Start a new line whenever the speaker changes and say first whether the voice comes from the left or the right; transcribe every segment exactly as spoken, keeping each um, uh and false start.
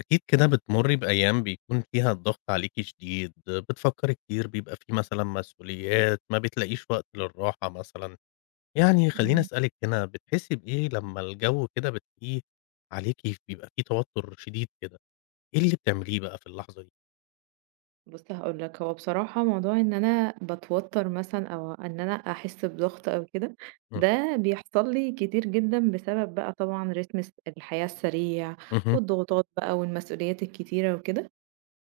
left: أكيد كده بتمُرّي بأيام بيكون فيها الضغط عليكِ شديد، بتفكّري كتير، بيبقى في مثلًا مسؤوليات، ما بتلاقيش وقت للراحة مثلًا. يعني خلّيني
right: إمم.
left: أسألِك هنا، بتحسّي بإيه لمّا الجو كده بتلاقيه عليكِ بيبقى في توتُّر شديد كده؟ إيه اللي بتعمليه بقى في اللحظة دي؟
right: بُص هاقول لك، هو بصراحة موضوع إن أنا باتوتّر مثلًا أو إن أنا أحس بضغط أو كده،
left: إمم،
right: ده بيحصل لي كتير جدًا بسبب بقى طبعًا رتم الس الحياة السريع
left: اهم،
right: والضغوطات بقى والمسؤوليات الكتيرة وكده.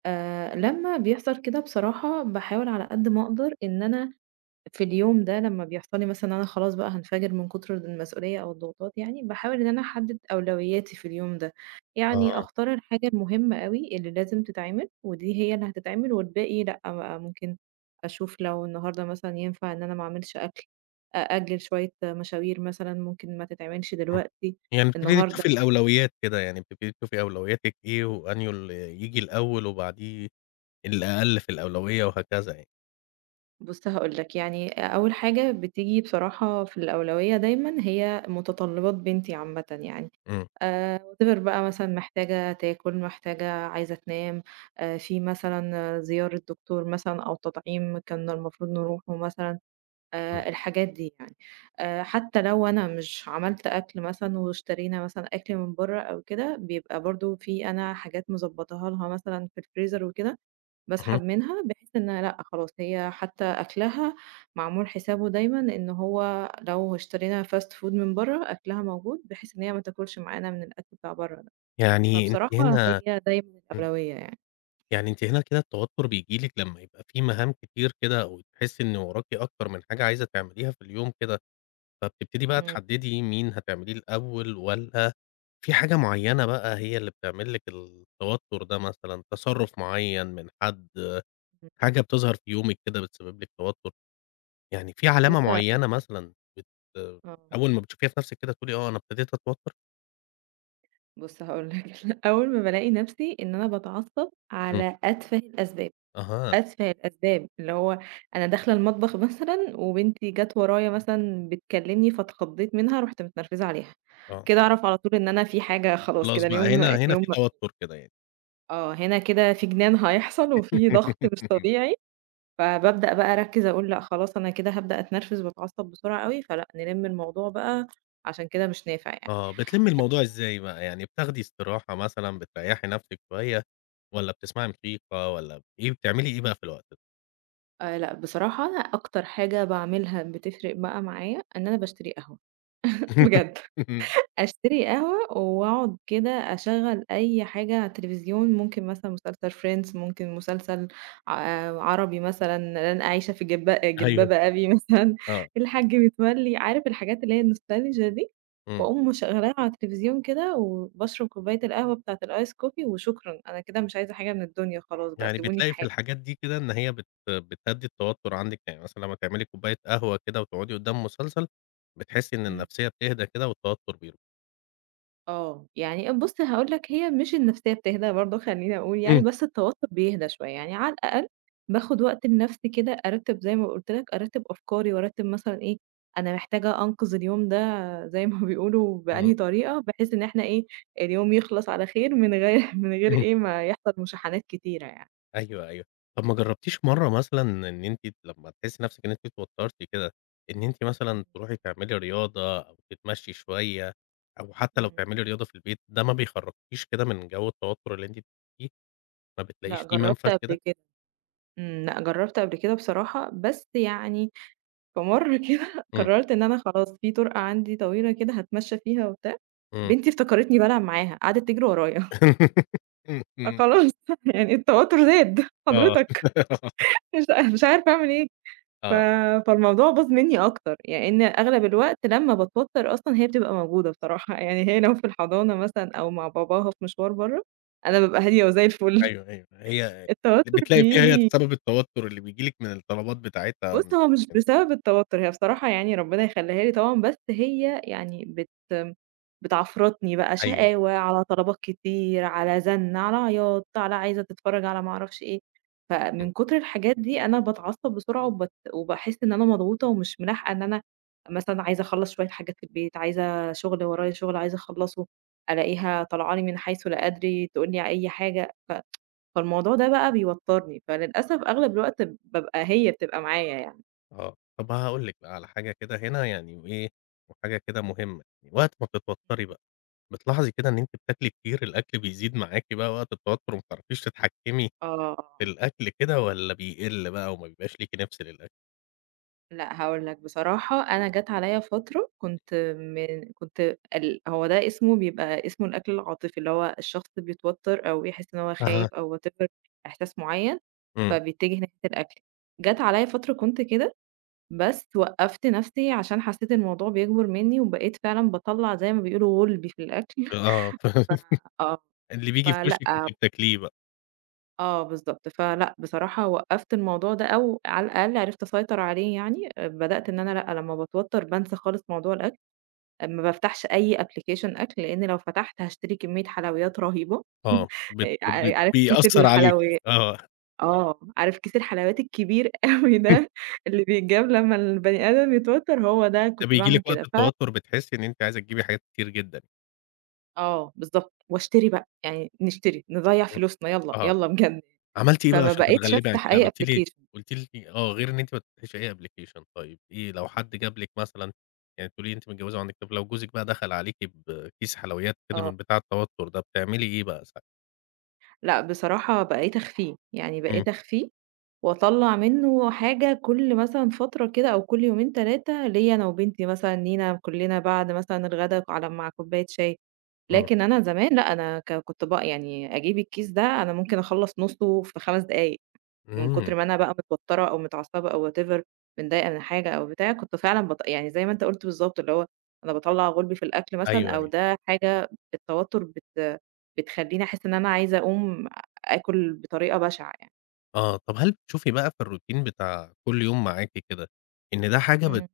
right: آآ لمّا بيحصل كده بصراحة باحاول على قد ما أقدر إن أنا في اليوم ده لمّا بيحصل لي مثلًا إن أنا خلاص بقى هانفجر من كتر المسؤولية أو الضغوطات يعني، باحاول إن أنا أحدد أولوياتي في اليوم ده، يعني
left: آه،
right: أختار الحاجة المهمة أوي اللي لازم تتعمل، ودي هي اللي هتتعمل والباقي لأ بقى ممكن أشوف لو النهارده مثلًا ينفع إن أنا ما أعملش أكل، أأجل شوية مشاوير مثلًا ممكن ما تتعملش
left: إمم.
right: دلوقتي،
left: يعني بتبتدي
right: النهارده
left: تشوفي
right: يعني.
left: الأولويات كده، يعني بتبتدي تشوفي أولوياتِك إيه وأنهي اللي ييجي الأول وبعديه الأقل في الأولوية وهكذا يعني.
right: بُص هاقول لك، يعني أول حاجة بتيجي بصراحة في الأولوية دايمًا هي متطلبات بنتي عامةً يعني.
left: إمم،
right: آآ whatever بقى مثلًا محتاجة تاكل، محتاجة عايزة تنام، آآ في مثلًا زيارة دكتور مثلًا أو تطعيم كان المفروض نروحه مثلًا،
left: إمم،
right: آآ الحاجات دي يعني. آآ حتى لو أنا مش عملت أكل مثلًا واشترينا مثلًا أكل من برّه أو كده، بيبقى برضه في أنا حاجات مضبطاها لها مثلًا في الفريزر وكده، باسحب
left: اهم.
right: منها بحيث إن لأ خلاص هي حتى أكلها معمول حسابه دايمًا إن هو لو اشترينا fast food من برّه أكلها موجود، بحيث إن هي ما تاكلش معانا من الأكل بتاع برّه ده،
left: يعني أنتِ
right: فبصراحة
left: هنا
right: هي دايمًا الأولوية يعني.
left: يعني أنتِ هنا كده التوتر بييجي لِك لمّا يبقى في مهام كتير كده أو تحسّي إن وراكِ أكتر من حاجة عايزة تعمليها في اليوم كده، فبتبتدي بقى
right: إمم،
left: تحدّدي مين هتعمليه الأول والّا في حاجة معيّنة بقى هي اللي بتعمل لِك التوتر ده مثلًا، تصرُّف معيّن من حد،
right: إمم.
left: حاجة بتظهر في يومِك كده بتسبب لِك توتر، يعني في علامة
right: بُص
left: معيّنة مثلًا بت
right: آه،
left: أول ما بتشوفيها في نَفْسِك كده تقولي آه أنا ابتديت أتوتر؟
right: بُص هاقول لك أول ما بالاقي نفسي إن أنا باتعصب
left: إمم،
right: على أتفه الأسباب.
left: أها،
right: أسفة الأسباب، اللي هو أنا داخلة المطبخ مثلًا وبنتي جات ورايا مثلًا بتكلمني فاتخضيت منها، رُحت متنرفزة عليها،
left: آه،
right: كده أعرف على طول إن أنا في حاجة خلاص
left: خلاص
right: كده
left: بقى
right: اليوم
left: هنا هنا
right: اليوم
left: في توتر كده يعني.
right: آه، هنا كده في جنان هيحصل وفي ضغط مش طبيعي، فبابدأ بقى أركّز أقول لأ خلاص أنا كده هابدأ أتنرفز وأتعصب بسرعة أوي، فلأ نلم الموضوع بقى عشان كده مش نافع يعني.
left: آه، بتلمّي الموضوع إزاي بقى، يعني بتاخدي استراحة مثلًا، بتريّحي نَفْسِك شوية والّا بتسمعي موسيقى والّا إيه بتعملي إيه بقى في الوقت ده؟
right: آآ لأ، بصراحة أنا أكتر حاجة باعملها بتفرق بقى معايا إن أنا باشتري قهوة، بجد.
left: اهم،
right: أشتري قهوة وأقعد كده أشغّل أي حاجة على التليفزيون، ممكن مثلًا مسلسل Friends ممكن مسلسل ع عربي مثلًا لن أعيش في جب
left: أيوه،
right: جلباب أبي مثلًا،
left: آه،
right: الحاج متولي، عارف الحاجات اللي هي النوستالجيا دي،
left: إمم.
right: وأقوم مشغّلاها على التلفزيون كده وباشرب كوباية القهوة بتاعة الice coffee وشكرًا، أنا كده مش عايزة حاجة من الدنيا خلاص بقى
left: يعني
right: سيبوني في
left: بتلاقي في
right: حالي.
left: الحاجات دي كده إن هي بت بتهدّي التوتُّر عندِك، يعني مثلًا لمّا تعملي كوباية قهوة كده وتقعدي قُدّام مسلسل، بتحسّي إن
right: إمم.
left: النفسية بتهدى كده والتوتُّر بيروح.
right: آه، يعني بُص هاقول لك هي مش النفسية بتهدى برضه خلّيني أقول يعني،
left: إمم.
right: بس التوتر بيهدى شوية، يعني على الأقل باخد وقت لنفسي كده أرتّب زي ما قُلت لك، أرتّب أفكاري وأرتّب مثلًا إيه، أنا محتاجة أنقذ اليوم ده زي ما بيقولوا بأنهي طريقة، بحيث إن إحنا إيه، اليوم يخلص على خير من غير من غير
left: إمم.
right: إيه، ما يحصل مشاحنات كتيرة يعني.
left: أيوه، أيوه. طب ما جرّبتيش مرّة مثلًا إن أنتِ لمّا تحسّي نَفْسِك إن أنتِ اتوتّرتِ كده، إن أنتِ
right: إمم،
left: مثلًا تروحي تعملي رياضة أو تتمشّي شوية أو حتّى
right: إمم،
left: لو
right: إمم.
left: تعملي رياضة في البيت، ده ما بيخرّجكيش كده من جو التوتُّر اللي أنتِ بتبقي فيه، ما بتلاقيش
right: لأ
left: فيه
right: جرّبت
left: منفَذ كده؟
right: قبل كده، إمم، لأ جرّبت قبل كده بصراحة، بس يعني فمَرّة كده
left: إمم،
right: قررت إن أنا خلاص في طرقة عندي طويلة كده هاتمشى فيها وبتاع،
left: إمم.
right: بنتي افتكرتني بالعب معاها قعدت تجري ورايا،
left: إمم، إمم.
right: فخلاص يعني التوتر زاد
left: آه.
right: حضرتك مش مش عارفة أعمل إيه، ف
left: آه.
right: فالموضوع باظ مني أكتر، يعني إن أغلب الوقت لمّا باتوتر أصلًا هي بتبقى موجودة بصراحة، يعني هي لو في الحضانة مثلًا أو مع باباها في مشوار برّه، أنا بابقى هادية وزي الفل،
left: أيوه، أيوه. هي
right: التوتر
left: بتلاقي فيها هي
right: بييجي
left: سبب التوتُّر اللي بييجي لِك من الطلبات بتاعتها أو
right: بُص،
left: من
right: هو مش
left: كده.
right: بسبب التوتر، هي بصراحة يعني ربنا يخلّيها لي طبعًا، بس هي يعني بت بتعفرطني بقى،
left: أيوه.
right: شقاوة، على طلبات كتير، على زن، على عياط، على عايزة تتفرج على ما أعرفش إيه،
left: إمم.
right: فمن كتر الحاجات دي أنا باتعصب بسرعة وبت وباحس إن أنا مضغوطة ومش ملاحقة إن أنا مثلًا عايزة أخلّص شوية حاجات في البيت، عايزة شغل ورايا شغل عايزة أخلّصه، ألاقيها طالعة لي من حيث لا أدري، تقول لي أي حاجة، ف فالموضوع ده بقى بيوترني، فللأسف أغلب الوقت بابقى هي بتبقى معايا يعني.
left: آه، طب هاقول لِك بقى على حاجة كده هنا يعني وإيه، وحاجة كده مهمة، يعني. وقت ما بتتوتري بقى، بتلاحظي كده إن أنتِ بتاكلي كتير، الأكل بيزيد معاكِ بقى وقت التوتر وما بتعرفيش تتحكمي
right: آه،
left: في الأكل كده والّا بيقل بقى وما بيبقاش ليكِ نِفْس للأكل؟
right: لأ هاقول لك بصراحة أنا جات عليَّ فترة كنت من كنت ال هو ده اسمه بيبقى اسمه الأكل العاطفي، اللي هو الشخص بيتوتر أو يحس إن هو
left: أها.
right: خايف أو whatever إحساس معين،
left: إمم،
right: فبيتجه ناحية الأكل. جات عليَّ فترة كنت كده، بس وقّفت نفسي عشان حسيت الموضوع بيكبر مني، وبقيت فعلًا باطلّع زي ما بيقولوا غُلبي في الأكل،
left: آه،
right: ف
left: ف
right: آه،
left: اللي بييجي في
right: فلأ
left: وشِك كنتِ بتاكليه بقى،
right: آه بالضبط، فلأ بصراحة وقّفت الموضوع ده أو على الأقل عرفت أسيطر عليه يعني، آآ بدأت إن أنا لأ، لمّا باتوتّر بانسى خالص موضوع الأكل، آه، ما بافتحش أي application أكل، لإن لو فتحت هاشتري كمية حلويات رهيبة
left: آه، بت
right: آآ
left: ب
right: ع عارف كيس
left: بيأثّر عليكِ،
right: الحلويات
left: آه،
right: آه، عارف كيس الحلويات الكبير أوي ده اللي بيتجاب لمّا البني آدم يتوتّر، هو ده
left: ده
right: كنت
left: بييجي
right: باعمل
left: لِك
right: كده،
left: وقت
right: ف
left: التوتر بتحسّي إن أنتِ عايزة تجيبي حاجات كتير جدًا،
right: آه بالضبط، واشتري بقى، يعني نشتري، نضيّع
left: إمم.
right: فلوسنا يالّا،
left: آه.
right: يالّا بجد،
left: عملتِ إيه بقى
right: فما
left: عشان
right: بقيتش
left: تتغلبي عن
right: أفتح
left: كده؟
right: أي
left: قلتِ لي
right: application.
left: قلتِ لي آه، غير
right: إمم،
left: إن أنتِ ما تفتحيش أي application طيب إيه لو حد جاب لِك مثلًا يعني بتقولي لي أنتِ متجوزة وعندِك طفل، لو جوزِك بقى دخل عليكِ بكيس حلويات كده
right: آه.
left: من بتاع التوتر ده، بتعملي إيه بقى ساعتها؟
right: لأ، بصراحة بقيت أخفيه، يعني
left: إمم،
right: بقيت أخفيه وأطلّع منّه حاجة كل مثلًا فترة كده أو كل يومين تلاتة ليّا أنا وبنتي مثلًا، لينا كُلّنا بعد مثلًا الغدا على مع كوباية شاي،
left: إمم،
right: لكن أنا زمان لأ، أنا ك كنت بقى يعني أجيب الكيس ده أنا ممكن أخلّص نُصّه في خمس دقايق. من كتر
left: إمم،
right: ما أنا بقى متوتّرة أو متعصبة أو whatever متضايقة من حاجة أو بتاع، كنت فعلًا بط يعني زي ما أنت قُلت بالضبط، اللي هو أنا باطلّع غُلبي في الأكل مثلًا
left: أيوه،
right: أو
left: أيوه،
right: ده حاجة التوتّر بت بتخلّيني أحس إن أنا عايزة أقوم آكُل بطريقة بشعة يعني.
left: آه، طب هل بتشوفي بقى في الروتين بتاع كل يوم معاكِ كده إن ده حاجة بت
right: إمم.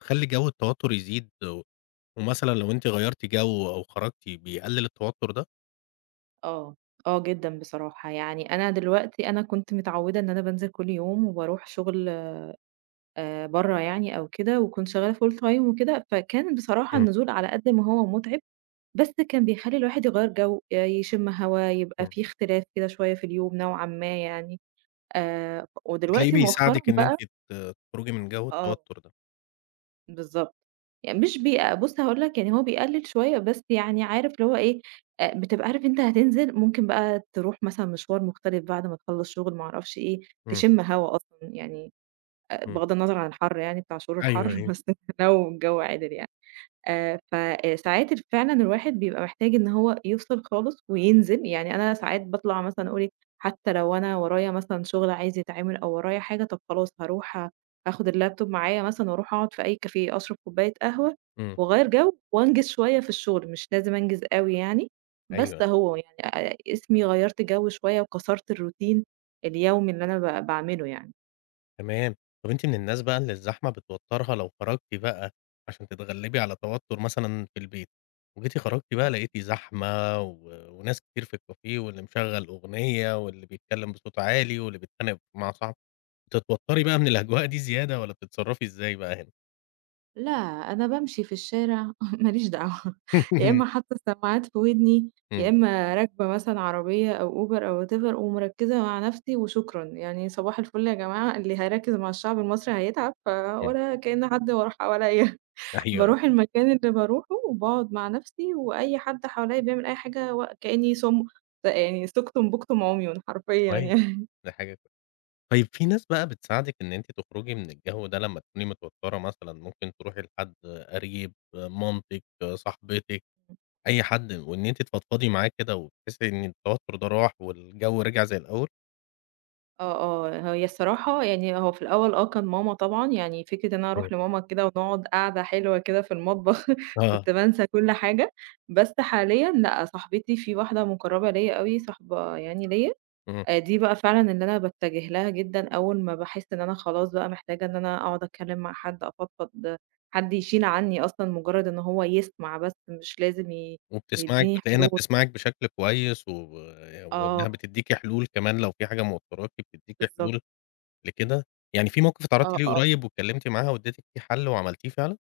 left: بتخلّي جو التوتر يزيد و ومثلًا لو أنتِ غيّرتِ جو أو خرجتِ بيقلل التوتر ده؟
right: آه، آه جدًا بصراحة، يعني أنا دلوقتي أنا كنت متعوّدة إن أنا بانزل كل يوم وباروح شغل آآ برّه يعني أو كده وكنت شغّالة full time وكده، فكان بصراحة
left: إمم،
right: النزول على قد ما هو مُتعب بس كان بيخلّي الواحد يغيّر جو، آآ يشم هوا، يبقى
left: إمم،
right: في اختلاف كده شوية في اليوم نوعًا ما يعني، آآ
left: بتلاقيه
right: ودلوقتي مؤخرًا
left: بيساعدِك إن أنتِ
right: بقى
left: ت تخرجي من جو
right: آه،
left: التوتر ده؟
right: بالضبط. يعني مش بي بُص هاقول لك يعني هو بيقلل شوية، بس يعني عارف اللي هو إيه، آآ بتبقى عارف أنت هتنزل ممكن بقى تروح مثلًا مشوار مختلف بعد ما تخلّص شغل ما أعرفش إيه،
left: إمم،
right: تشم هوا أصلًا يعني، آآ
left: إمم،
right: بغض النظر عن الحر يعني بتاع شهور الحر،
left: أيوه، أيوه،
right: بس لو الجو عِدِل يعني. آآ ف آآ ساعات ال فعلًا الواحد بيبقى محتاج إن هو يفصل خالص وينزل، يعني أنا ساعات باطلع مثلًا أقول إيه، حتى لو أنا ورايا مثلًا شغل عايز يتعمل أو ورايا حاجة، طب خلاص هاروح آخد اللابتوب معايا مثلًا وأروح أقعد في أي كافيه، أشرب كوباية قهوة
left: إمم،
right: وأغيّر جو وأنجز شوية في الشغل، مش لازم أنجز أوي يعني، بس
left: أيوه،
right: أهو يعني آآ اسمي غيّرت جو شوية وكسرت الروتين اليومي اللي أنا ب باعمله يعني.
left: تمام. طَب أنتِ من الناس بقى اللي الزحمة بتوتّرها لو خرجتِ بقى عشان تتغلّبي على توتُّر مثلًا في البيت، وجيتِ خرجتِ بقى
right: إمم.
left: لقيتِ زحمة و وناس كتير في الكافيه واللي مشغّل أغنية واللي بيتكلّم بصوت عالي واللي بيتخانق مع صاحبه، بتتوتّري بقى من الأجواء دي زيادة والّا بتتصرّفي إزاي بقى هنا؟
right: لا، أنا بامشي في الشارع ما ليش دعوة، يا إمّا حاطة السماعات في ودني، يا
left: إمم،
right: إمّا راكبة مثلًا عربية أو Uber أو whatever ومركّزة مع نفسي وشكرًا، يعني صباح الفل يا جماعة اللي هيركّز مع الشعب المصري هيتعب، ف
left: إمم،
right: ولا كأن حد وراه حواليّا،
left: أيوه، أيوه،
right: باروح المكان اللي باروحه وباقعد مع نفسي وأي حد حواليّا بيعمل أي حاجة و كأني صم يعني سُكتُم بُكتُم عميٌ حرفيًا
left: كويس،
right: يعني.
left: دي حاجة طيب في ناس بقى بتساعدِك إن أنتِ تخرجي من الجو ده لمّا تكوني متوترة مثلًا، ممكن تروحي لحد قريب، مامتِك، صاحبتِك، أي حد، وإن أنتِ تفضفضي معاه كده وتحسي إن التوتر ده راح والجو رجع زي الأول؟
right: آه، آه، هي الصراحة يعني هو في الأول آه، كان ماما طبعًا، يعني فكرة إن أنا
left: إمم.
right: أروح لماما كده ونقعد قعدة حلوة كده في المطبخ
left: آه،
right: كنت بانسى كل حاجة، بس حاليًا لأ، صاحبتي في واحدة مُقرّبة ليّا أوي، صاحبة يعني ليّا،
left: إمم،
right: آآ، دي بقى فعلًا اللي أنا باتجه لها جدًا أول ما باحس إن أنا خلاص بقى محتاجة إن أنا أقعد أتكلم مع حد، أفضفض، حد يشيل عني أصلًا مجرد إن هو يسمع بس مش لازم ي
left: وبتسمعِك
right: يدّيني
left: بتلاقي إنها
right: حلول.
left: بتسمعِك بشكل كويس، و وإنها
right: آه،
left: بتدّيكِ حلول كمان لو في حاجة موتراكِ بتدّيكِ
right: بالضبط،
left: حلول لكده، يعني في موقف اتعرضتِ
right: آه،
left: ليه
right: آه.
left: قريب واتكلمتِ معاها واديتِك فيه حل وعملتيه فعلًا؟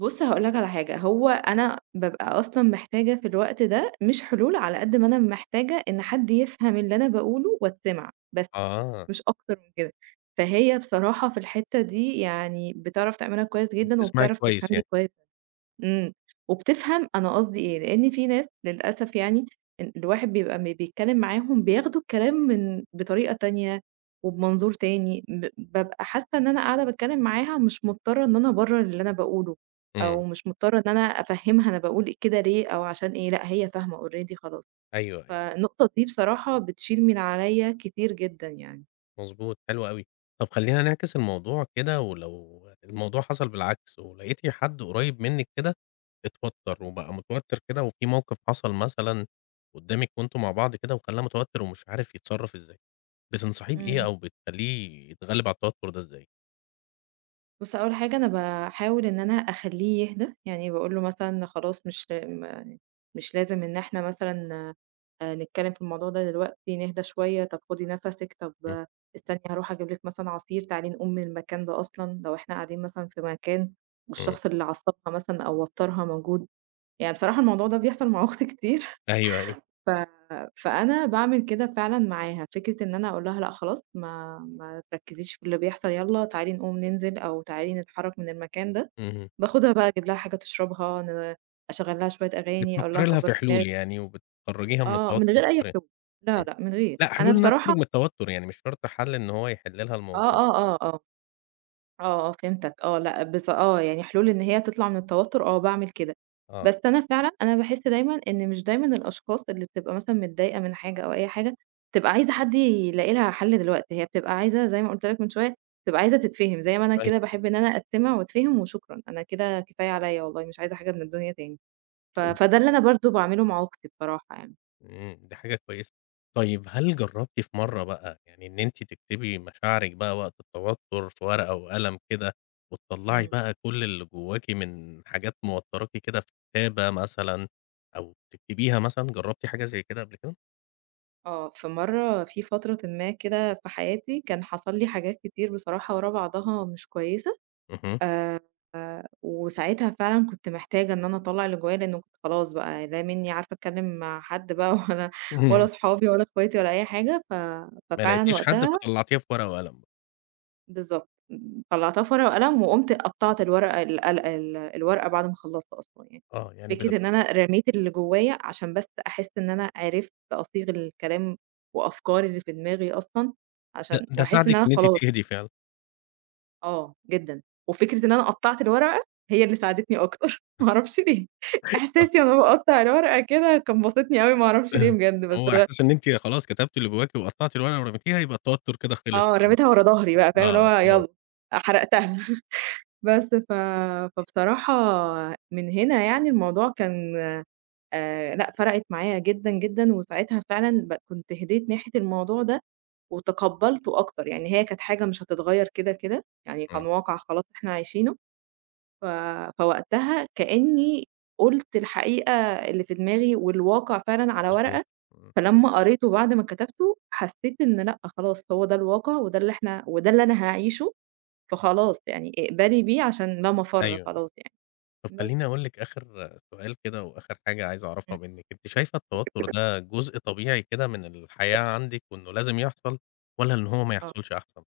right: بُص هاقول لك على حاجة، هو أنا بابقى أصلًا محتاجة في الوقت ده مش حلول على قد ما أنا محتاجة إن حد يفهم اللي أنا باقوله واتسمع، بس
left: آه،
right: مش أكتر من كده. فهي بصراحة في الحتة دي يعني بتعرف تعملها كويس جدًا
left: بتسمعِك
right: وبتعرف
left: كويس
right: تفهمني
left: يعني،
right: كويس إمم، وبتفهم أنا قصدي إيه، لإن في ناس للأسف يعني ال الواحد بيبقى أمّا بيتكلم معاهم بياخدوا الكلام من بطريقة تانية وبمنظور تاني، ب بابقى حاسة إن أنا قاعدة باتكلم معاها مش مضطرة إن أنا أبرر اللي أنا باقوله، أو
left: إمم،
right: مش مضطرة إن أنا أفهمها أنا باقول كده ليه أو عشان إيه، لأ هي فاهمة already خلاص،
left: أيوه، أيوه.
right: فالنقطة دي بصراحة بتشيل من عليَّ كتير جدًا يعني.
left: مضبوط، حلو أوي. طب خلّينا نعكس الموضوع كده، ولو الموضوع حصل بالعكس ولقيتِ حد قريب منِّك كده اتوتّر وبقى متوتّر كده وفي موقف حصل مثلًا قدّامِك وأنتم مع بعض كده وخلّاه متوتّر ومش عارف يتصرّف إزاي، بتنصحيه بإيه
right: إمم.
left: أو بتخلّيه يتغلّب على التوتّر ده إزاي؟
right: بُص، أول حاجة أنا باحاول إن أنا أخلّيه يهدى، يعني باقول له مثلًا خلاص مش م مش لازم إن إحنا مثلًا آآ نتكلم في الموضوع ده دلوقتي، نهدى شوية، طب خدي نَفَسِك، طب
left: إمم،
right: آه، استني هاروح أجيب لِك مثلًا عصير، تعالي نقوم من المكان ده أصلًا، لو إحنا قاعدين مثلًا في مكان
left: إمم.
right: والشخص اللي عصّبها مثلًا أو وتّرها موجود، يعني بصراحة الموضوع ده بيحصل مع أختي كتير
left: أيوه، أيوه.
right: ف فأنا باعمل كده فعلًا معاها، فكرة إن أنا أقول لها لأ خلاص ما ما تركّزيش في اللي بيحصل يالّا تعالي نقوم ننزل أو تعالي نتحرّك من المكان ده،
left: اهم.
right: باخدها بقى أجيب لها حاجة تشربها، ن أشغّل لها شوية أغاني، أقول لها
left: بتفكّري لها
right: كبّري
left: في حلول
right: دماغِك
left: يعني وبتخرّجيها من
right: آه،
left: التوتّر
right: من غير أي
left: بالطريقة
right: حلول، لا،
left: إمم.
right: لأ من غير،
left: لأ،
right: أنا
left: حلول إنها تخرج
right: بصراحة
left: من التوتّر، يعني مش شرط حَل إن هو يحِل لها
right: آه،
left: الموضوع.
right: آه، آه، آه. آه، آه، فهمتك آه، لأ بص آه، يعني حلول إن هي تطلع من التوتر آه، باعمل كده.
left: آه.
right: بس أنا فعلًا أنا باحس دايمًا إن مش دايمًا الأشخاص اللي بتبقى مثلًا متضايقة من حاجة أو أي حاجة، بتبقى عايزة حد يلاقي لها حل دلوقتي، هي بتبقى عايزة زي ما قُلت لك من شوية، بتبقى عايزة تتفهم، زي ما أنا
left: أيوه.
right: كده باحب إن أنا أتسمع وأتفهم وشكرًا، أنا كده كفاية عليّا والله مش عايزة حاجة من الدنيا تاني. ف فده اللي أنا برضه باعمله مع أختي بصراحة يعني.
left: إمم، دي حاجة كويسة. طيب هل جرّبتِ في مرّة بقى يعني إن أنتِ تكتبي مشاعرِك بقى وقت التوتر في ورقة وقلم كده، وتطلّعي
right: إمم،
left: بقى كل اللي جواكِ من حاجات موتّراكِ كده في كتابة مثلًا أو تكتبيها مثلًا، جرّبتِ حاجة زي كده قبل كده؟
right: آه، في مرّة في فترةٍ ما كده في حياتي، كان حصل لي حاجات كتير بصراحة ورا بعضها مش كويسة.
left: اهم،
right: آآ وساعتها فعلًا كنت محتاجة إن أنا أطلّع اللي جوايا، لإن كنت خلاص بقى لا منّي عارفة أتكلّم مع حد بقى ولا
left: اهم،
right: ولا صحابي ولا اخواتي ولا أي حاجة، ف
left: ما
right: ففعلًا
left: لقيتيش حد
right: وقتها
left: فطلّعتيها في ورقة وقلم. بقى.
right: بالضبط، م طلّعتها في ورقة وقلم وقُمت قطّعت الورقة ال ال ال الورقة بعد ما خلّصت أصلًا يعني.
left: آه، يعني
right: فكرة إن
left: بتبقى
right: أنا رميت اللي جوايا عشان بس أحس إن أنا عرفت أصيغ الكلام وأفكاري اللي في دماغي أصلًا،
left: ده
right: عشان
left: ده
right: وأحس إن
left: ساعدِك
right: أنا
left: إن أنتِ
right: خلاص
left: تهدي فعلًا.
right: آه، جدًا، وفكرة إن أنا قطّعت الورقة هي اللي ساعدتني أكتر، ما أعرفش ليه،
left: آه،
right: إحساسي وأنا باقطّع الورقة كده كان باسطني أوي ما أعرفش ليه بجد، بس
left: هو
right: الغ
left: إحساس إن أنتِ خلاص كتبتِ اللي جواكِ وقطّعتِ الورقة ورميتيها، يبقى التوتر كده خلص
right: آه،
left: خلاص.
right: رميتها ورا ضهري بقى فاهم، اللي هو
left: آه، خلاص،
right: يالّا حرقتها بس ف فبصراحة من هنا يعني الموضوع كان آآ، لأ فرقِت معايا جدًا، جدًا، وساعتها فعلًا ب كنت هديت ناحية الموضوع ده وتقبّلته أكتر، يعني هي كانت حاجة مش هتتغيّر كده، كده، يعني
left: إمم،
right: كان واقع خلاص إحنا عايشينه. ف فوقتها كإنّي قُلت الحقيقة اللي في دماغي والواقع فعلًا على
left: مضبوط.
right: ورقة،
left: إمم.
right: فلمّا قريته بعد ما كتبته حسّيت إن لأ خلاص هو ده الواقع وده اللي إحنا وده اللي أنا هاعيشه، فخلاص يعني اقبلي بيه عشان لا مَفَر
left: أيوه، أيوه.
right: خلاص يعني.
left: طب خلّيني
right: بس.
left: أقول لِك آخر سؤال كده وآخر حاجة عايز أعرفها
right: إمم.
left: منِّك، أنتِ شايفة التوتُّر ده جزء طبيعي كده من الحياة عندِك وإنه لازم يحصل والّا إن هو ما
right: آه.
left: يحصلش أحسن؟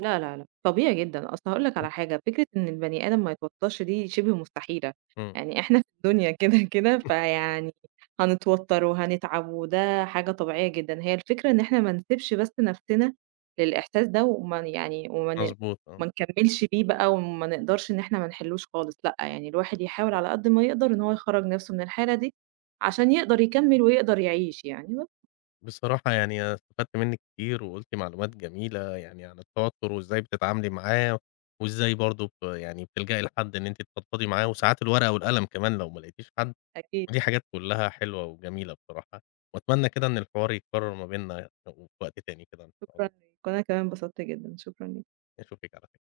right: لا، لا، لأ، طبيعي جدًا، أصل هاقول لك
left: إمم،
right: على حاجة، فكرة إن البني آدم ما يتوتّرش دي شِبه مستحيلة،
left: إمم.
right: يعني إحنا في الدنيا كده، كده، فيعني هنتوتّر وهنتعب وده حاجة طبيعية جدًا، هي الفكرة إن إحنا ما نسيبش بس نَفْسنا للإحساس ده وما ن يعني وما ن
left: مضبوط
right: ما
left: آه.
right: نكمّلش بيه بقى وما نقدرش إن إحنا ما نحلّوش خالص لأ، يعني الواحد يحاول على قد ما يقدر إن هو يخرّج نَفْسه من الحالة دي عشان يقدر يكمّل ويقدر يعيش يعني بس،
left: بصراحة يعني أنا استفدت منِّك كتير وقُلتِ معلومات جميلة يعني عن التوتُّر وإزاي بتتعاملي معاه وإزاي برضه ب يعني بتلجئي لحد إن أنتِ تفضفضي معاه وساعات الورقة والقلم كمان لو ما لقيتيش حد،
right: أكيد،
left: ودي حاجات كُلّها حلوة وجميلة بصراحة وأتمنى كده إن الحوار يتكرر ما بيننا في وقت تاني كده إن شاء
right: شكرًا
left: الله.
right: ليك وأنا كمان انبسطت جدًا، شكرًا ليك.
left: أشوفِك على خير.